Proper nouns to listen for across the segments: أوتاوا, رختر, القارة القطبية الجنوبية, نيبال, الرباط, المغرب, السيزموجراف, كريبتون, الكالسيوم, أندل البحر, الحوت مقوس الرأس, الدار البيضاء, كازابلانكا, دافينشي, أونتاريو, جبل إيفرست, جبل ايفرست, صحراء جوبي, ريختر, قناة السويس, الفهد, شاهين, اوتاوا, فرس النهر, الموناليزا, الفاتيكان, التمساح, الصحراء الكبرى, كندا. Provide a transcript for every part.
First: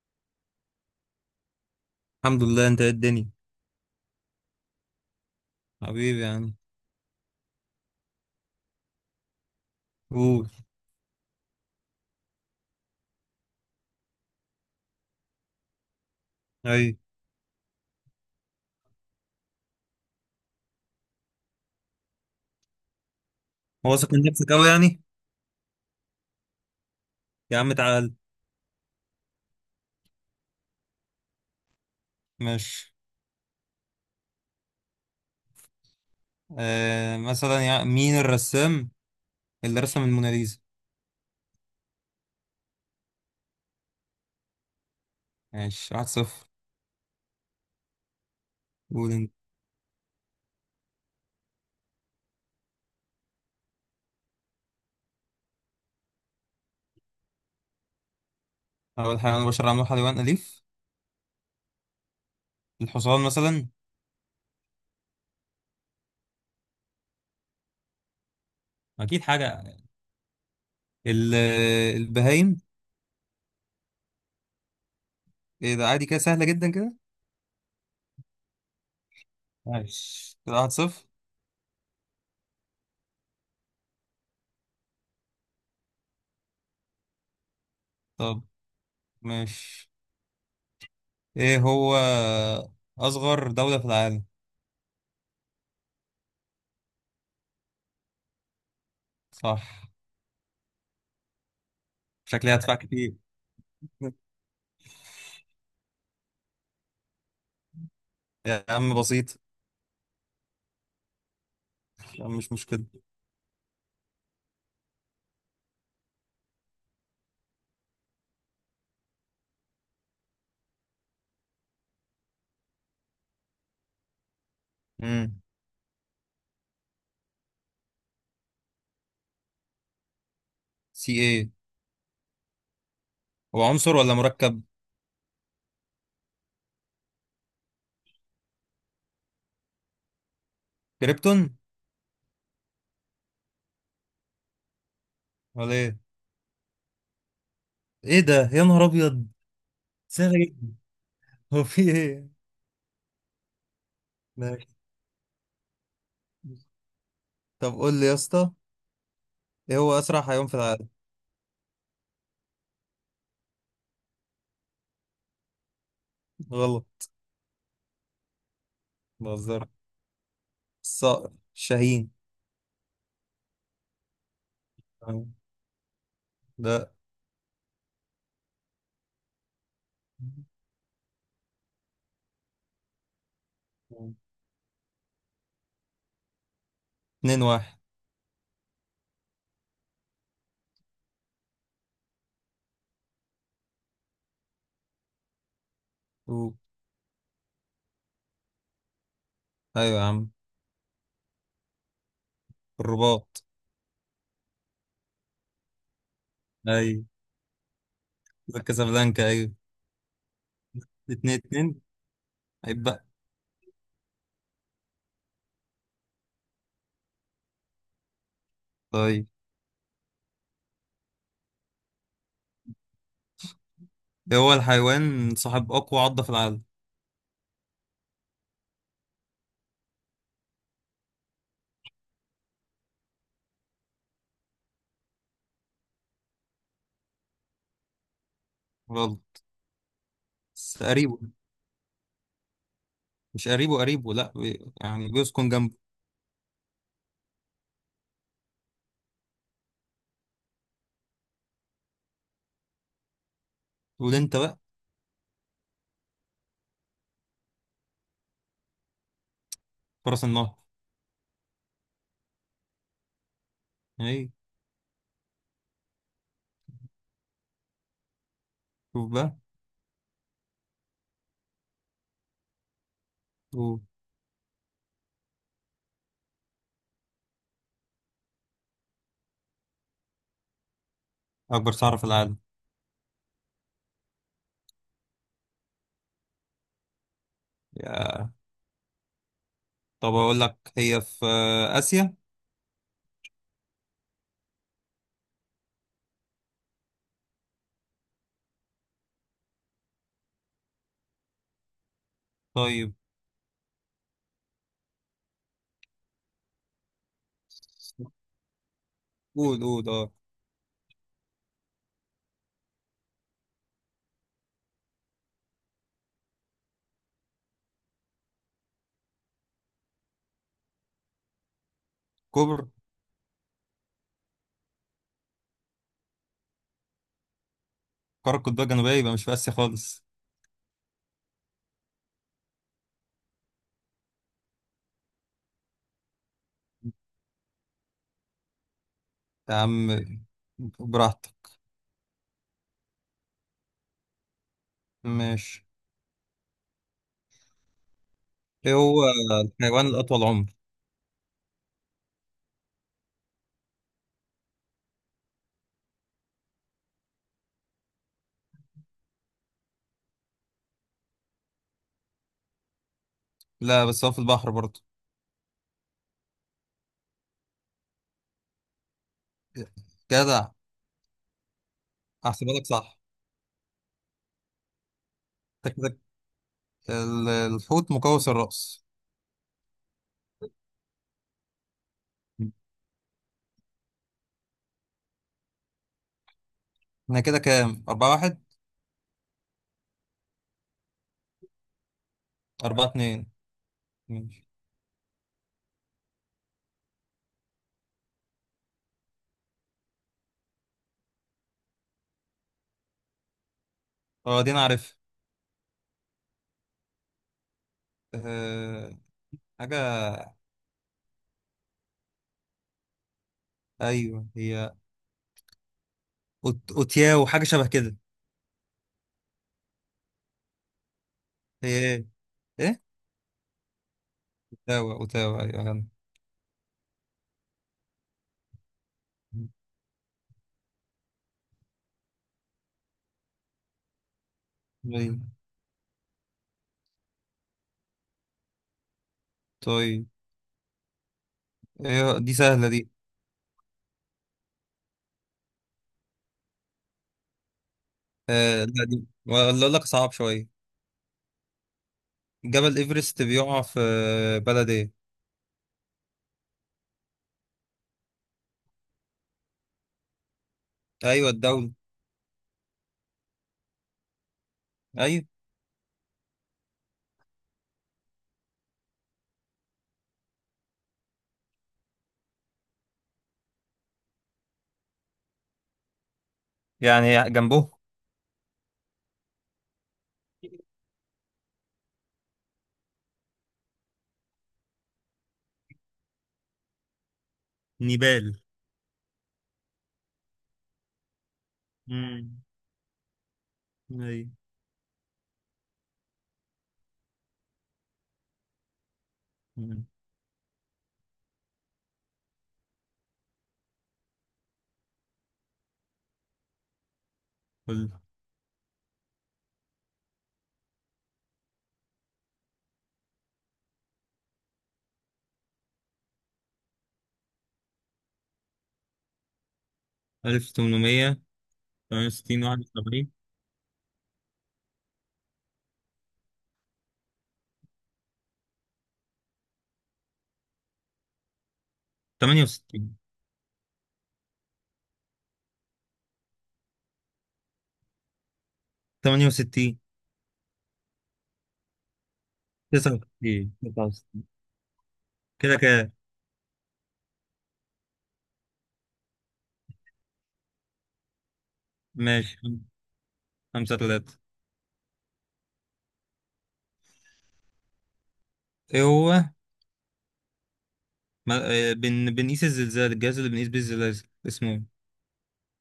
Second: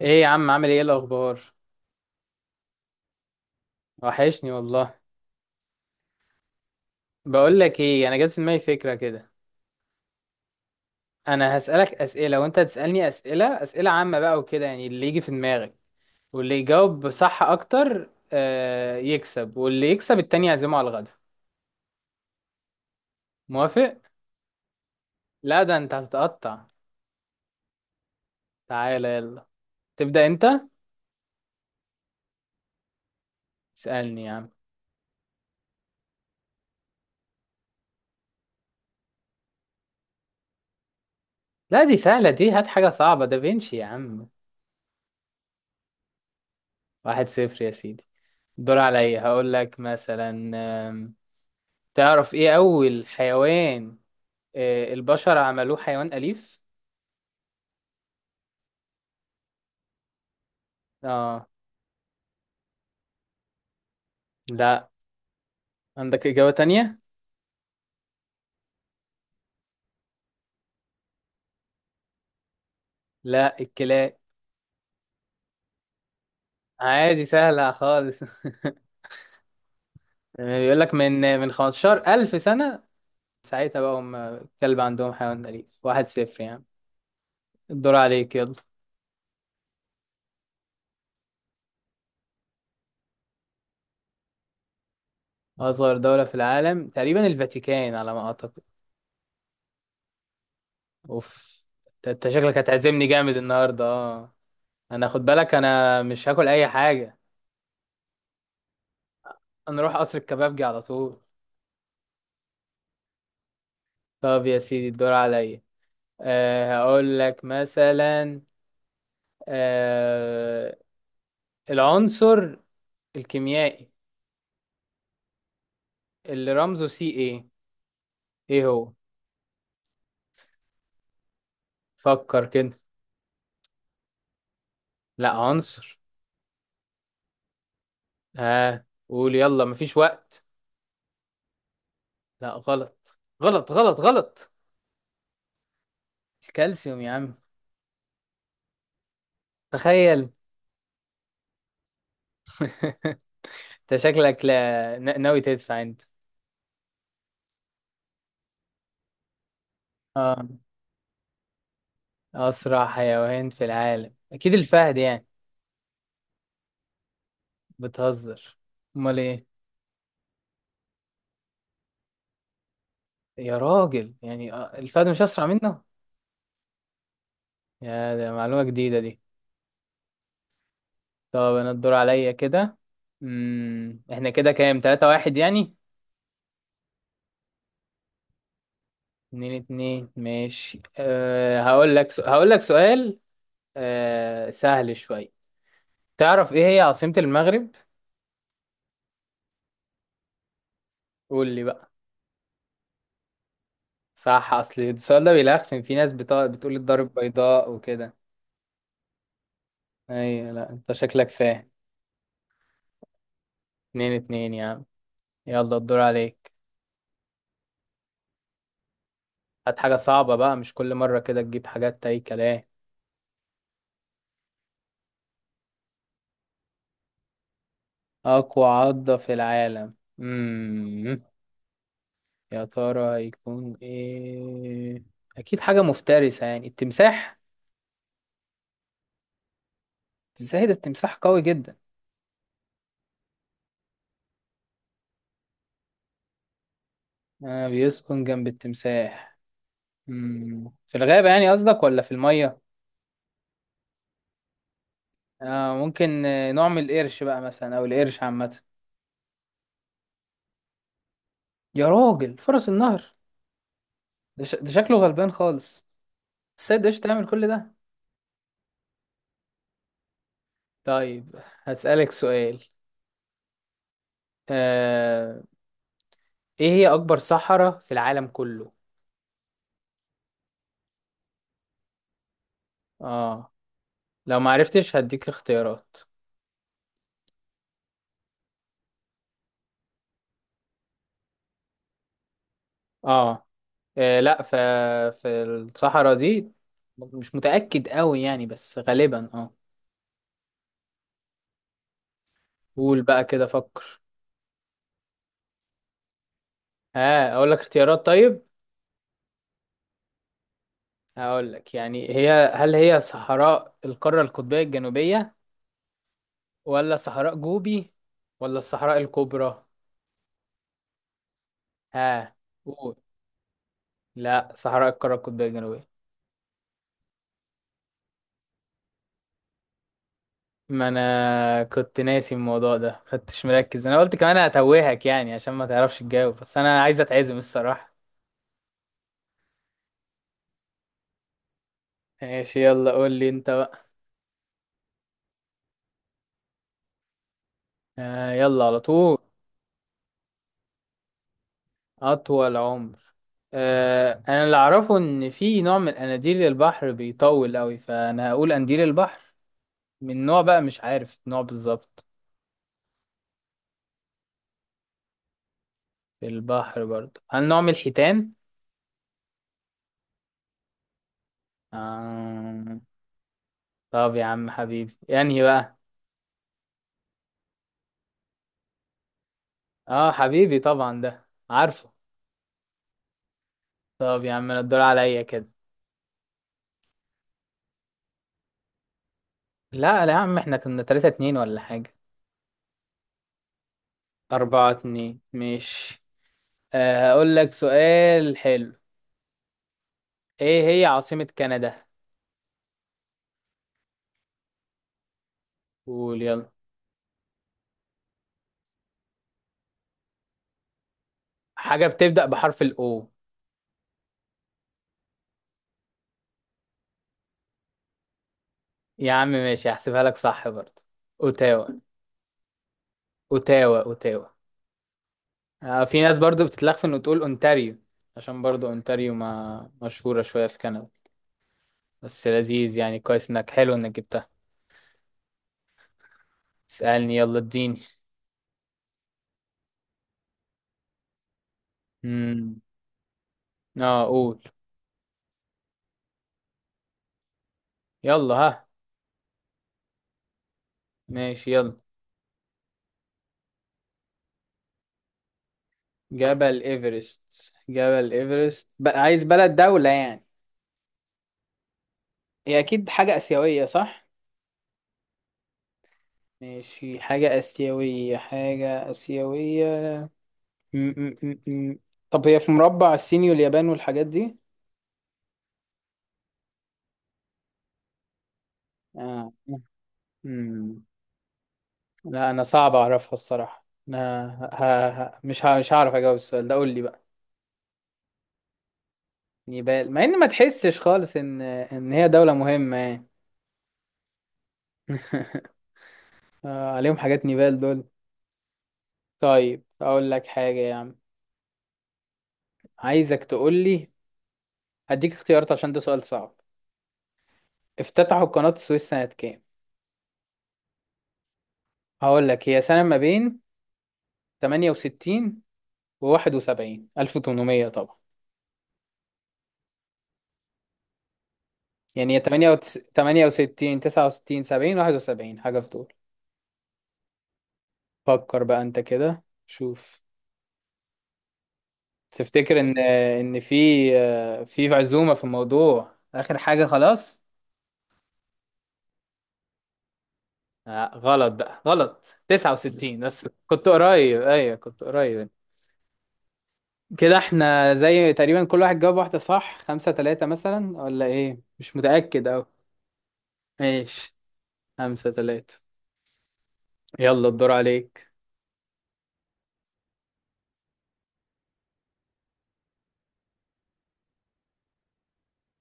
ايه يا عم، عامل ايه؟ الاخبار الحمد لله، انت ايه الدنيا؟ وحشني والله. حبيبي يعني. بقول لك ايه، انا جت في دماغي فكره كده. قول. انا هسالك اسئله وانت هتسالني اسئله، اسئله عامه بقى وكده يعني اللي يجي في دماغك. واللي اي. يجاوب صح اكتر يكسب، واللي يكسب التاني يعزمه على الغدا. موافق؟ واثق من نفسك قوي يعني؟ لا ده انت هتتقطع. يا عم تعال. تعالى يلا. تبدا انت. ماشي. اسالني يا عم. مثلا يعني مين الرسام اللي رسم الموناليزا؟ لا دي سهله، دي هات حاجه صعبه. دافينشي يا عم. ماشي، واحد صفر. واحد صفر يا سيدي. الدور قول عليا، انت. هقول لك مثلا. آم، تعرف ايه اول حيوان البشر عملوه حيوان أليف؟ اول حاجه انا بشر عملوها حيوان اليف؟ اه. الحصان مثلا. لا. عندك إجابة تانية؟ اكيد حاجه يعني. ال- البهايم. لا الكلاب. ايه ده، عادي كده، سهله جدا كده. عادي سهلة خالص. ماشي كده، واحد بيقول لك صفر. من 15,000 سنة، ساعتها بقى هم الكلب عندهم حيوان أليف. واحد صفر يعني. الدور عليك طب يلا. ماشي، ايه هو اصغر دوله في العالم؟ أصغر دولة في العالم تقريبا الفاتيكان، على ما أعتقد. صح. أوف. أنت شكلي شكلك هدفع هتعزمني كتير. جامد النهاردة اه؟ أنا خد بالك، أنا مش هاكل أي حاجة. يا عم بسيط، أنا أروح قصر الكبابجي على طول. يعني مش مشكلة. طب يا سيدي، الدور عليا. هقول لك مثلا. آه العنصر الكيميائي امم اللي رمزه سي ايه، ايه هو؟ سي ايه؟ فكر كده. هو عنصر ولا مركب؟ لا عنصر. ها؟ قول يلا، مفيش وقت. كريبتون؟ لا، غلط غلط غلط غلط. ولا ايه؟ الكالسيوم يا عم. ايه ده يا نهار ابيض! تخيل. سهلة جدا. هو في ايه؟ انت شكلك، ماشي. لا ن- ناوي تدفع انت. طب قول لي يا اسطى، ايه هو اسرع اه حيوان في العالم؟ اسرع حيوان في العالم، اكيد الفهد يعني. غلط. بتهزر. امال ايه؟ بهزر. الصقر شاهين. يا راجل يعني الفهد مش تمام. اسرع منه. لا. يا، ده معلومة جديدة دي. طب انا الدور عليا كده. احنا كده كام، تلاتة واحد يعني؟ اتنين واحد. اتنين اتنين ماشي. هقول لك هقول لك سؤال. سهل شوية. تعرف أوه. ايه هي عاصمة المغرب؟ ايوه يا عم. قول لي بقى. الرباط. صح. اصل السؤال ده بيلخفن، في ناس بتقول الدار ايوه، البيضاء وكده. كازابلانكا، ايوه. ايوه، لا انت شكلك اتنين فاهم. اتنين، عيب بقى. اتنين اتنين يا عم. يلا الدور عليك. طيب، هات حاجة صعبة بقى، مش كل مرة كده تجيب حاجات اي كلام. ايه هو الحيوان صاحب اقوى عضة في العالم؟ اقوى عضة في العالم. امم يا ترى يكون ايه؟ اكيد حاجة مفترسة يعني، التمساح. غلط. ازاي ده التمساح قريب. قوي جدا. مش قريبه قريبه، لا، يعني بيسكن جنبه. آه بيسكن جنب التمساح. في الغابة يعني قصدك ولا في المية؟ تقول انت بقى. آه ممكن نوع من القرش بقى مثلا، او القرش عامة. فرس النهر. يا راجل فرس النهر. اي. ده شكله غلبان خالص. السيد ايش تعمل كل ده. شوف بقى. طيب، هسألك سؤال. شوف. آه ايه هي اكبر صحراء في العالم كله؟ اكبر صحراء في العالم؟ اه لو معرفتش هديك اختيارات. يا طب اقول لك هي في اسيا. اه. آه لا ف... في الصحراء دي، مش متأكد قوي يعني بس غالبا اه. طيب قول بقى كده فكر. ها اقول لك اختيارات طيب. قول قول اه. هقول لك يعني، هي هل هي صحراء القارة القطبية الجنوبية، ولا صحراء جوبي، ولا الصحراء الكبرى؟ ها كبر. قول. لا صحراء القارة القطبية الجنوبية. قارة قطبية جنوبية يبقى مش في اسيا خالص. ما انا كنت ناسي الموضوع ده، خدتش مركز. انا قلت كمان هتوهك يعني عشان ما تعرفش تجاوب، بس انا عايز اتعزم الصراحة. يا عم براحتك. ماشي يلا قول لي انت. ماشي. يلا ايه على هو طول. الحيوان الاطول عمر؟ أطول عمر. أنا اللي أعرفه إن في نوع من أناديل البحر بيطول أوي، فأنا هقول أنديل البحر، من نوع بقى مش عارف النوع بالظبط. لا، بس هو في البحر برضه. في البحر برضه، هل نوع من الحيتان؟ جدع، احسبها لك آه. صح. طب يا عم حبيبي يعني انت بقى. كده. الحوت مقوس الرأس. آه حبيبي طبعا ده عارفه. طب يا عم أنا الدور عليا كده. احنا كده كام، أربعة واحد؟ لا لا يا عم احنا كنا تلاتة اتنين ولا حاجة. أربعة اتنين، ماشي. أربعة اتنين مش. هقول لك سؤال حلو. إيه هي عاصمة كندا؟ اه دي انا عارف. قول يلا. أه، حاجة. حاجة بتبدأ بحرف الأو. ايوه هي اوتياو، حاجة شبه كده. يا عم ماشي، هحسبها لك صح برضه. أوتاوا هي ايه؟ ايه؟ أوتاوا أوتاوا. اوتاوا، اوتاوا، ايوه يعني. في ناس برضه بتتلخفن إنه تقول أونتاريو، عشان برضه أونتاريو ما مشهورة شوية في كندا. بس لذيذ يعني، كويس إنك، حلو إنك جبتها. أيوة. اسألني يلا اديني. طيب، ايه دي امم سهلة دي. اه قول يلا أه ها. لا، دي ولا اقول لك صعب شوية. ماشي يلا. جبل ايفرست بيقع في بلد ايه؟ جبل إيفرست، جبل إيفرست بقى عايز بلد دولة يعني. ايوه، الدولة. هي أكيد حاجة آسيوية صح؟ ايوه، ماشي حاجة آسيوية حاجة آسيوية. م- م- م- م. طب هي في مربع الصيني واليابان والحاجات دي. يعني جنبه. آه. مم. لا انا صعب اعرفها الصراحة انا، مش هعرف اجاوب السؤال ده. قول لي بقى. نيبال. نيبال، مع ان ما تحسش خالص ان هي دولة امم. مهمة يعني. ايوه. عليهم حاجات نيبال دول. طيب مم. اقول لك حاجة يا عم، عايزك تقول لي، هديك اختيارات عشان ده سؤال صعب. قول. افتتحوا قناة السويس سنة كام؟ هقول لك هي سنة ما بين 68 و 71، 1800 طبعا. 1800. يعني هي 68، 71. 68 69 70 71، حاجة في دول. فكر بقى انت كده شوف. تفتكر ان 68، ان في عزومة في الموضوع، اخر حاجة خلاص. 68، آه غلط بقى غلط، 69. بس 69. كنت قريب، 69. ايوه كنت قريب. كده كده. كده احنا زي تقريبا كل واحد جاب واحدة صح، خمسة تلاتة مثلا ولا ايه، مش متأكد ماشي، اوي. خمسة تلاتة. ماشي خمسة تلاتة. يلا الدور عليك. ايه هو بنقيس الزلزال، الجهاز اللي بنقيس بيه الزلازل اسمه ايه؟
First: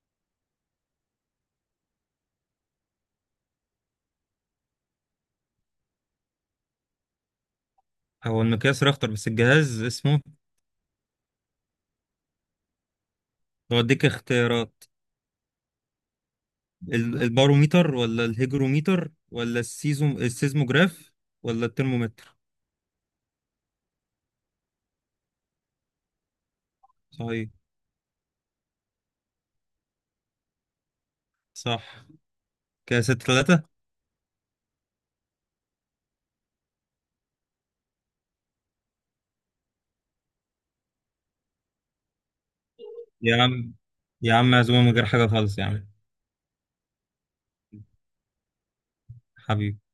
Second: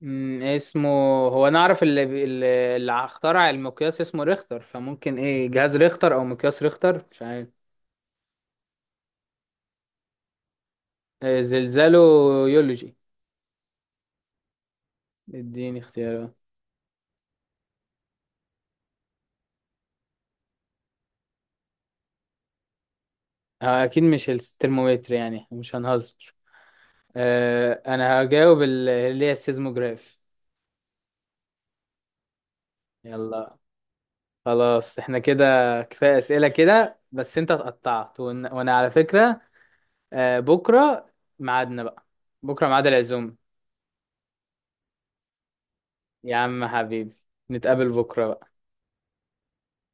اسمه، هو انا اعرف اللي اخترع المقياس اسمه ريختر، فممكن ايه جهاز ريختر او مقياس ريختر، مش عارف. هو المقياس رختر، بس الجهاز اسمه؟ زلزاله يولوجي. بوديك اختيارات. اديني اختيارات. الباروميتر ولا الهيجروميتر ولا السيزموجراف ولا الترمومتر؟ اكيد مش الترمومتر يعني، مش هنهزر. صحيح. انا هجاوب اللي هي السيزموجراف. صح. كده ستة يلا. تلاتة. خلاص احنا كده، كفايه اسئله كده، بس انت اتقطعت وانا على فكره. بكره ميعادنا بقى، بكره ميعاد العزوم. يا عم، يا عم معزومة من غير حاجة خالص يا عم. يا عم حبيبي، نتقابل بكره بقى. حبيبي.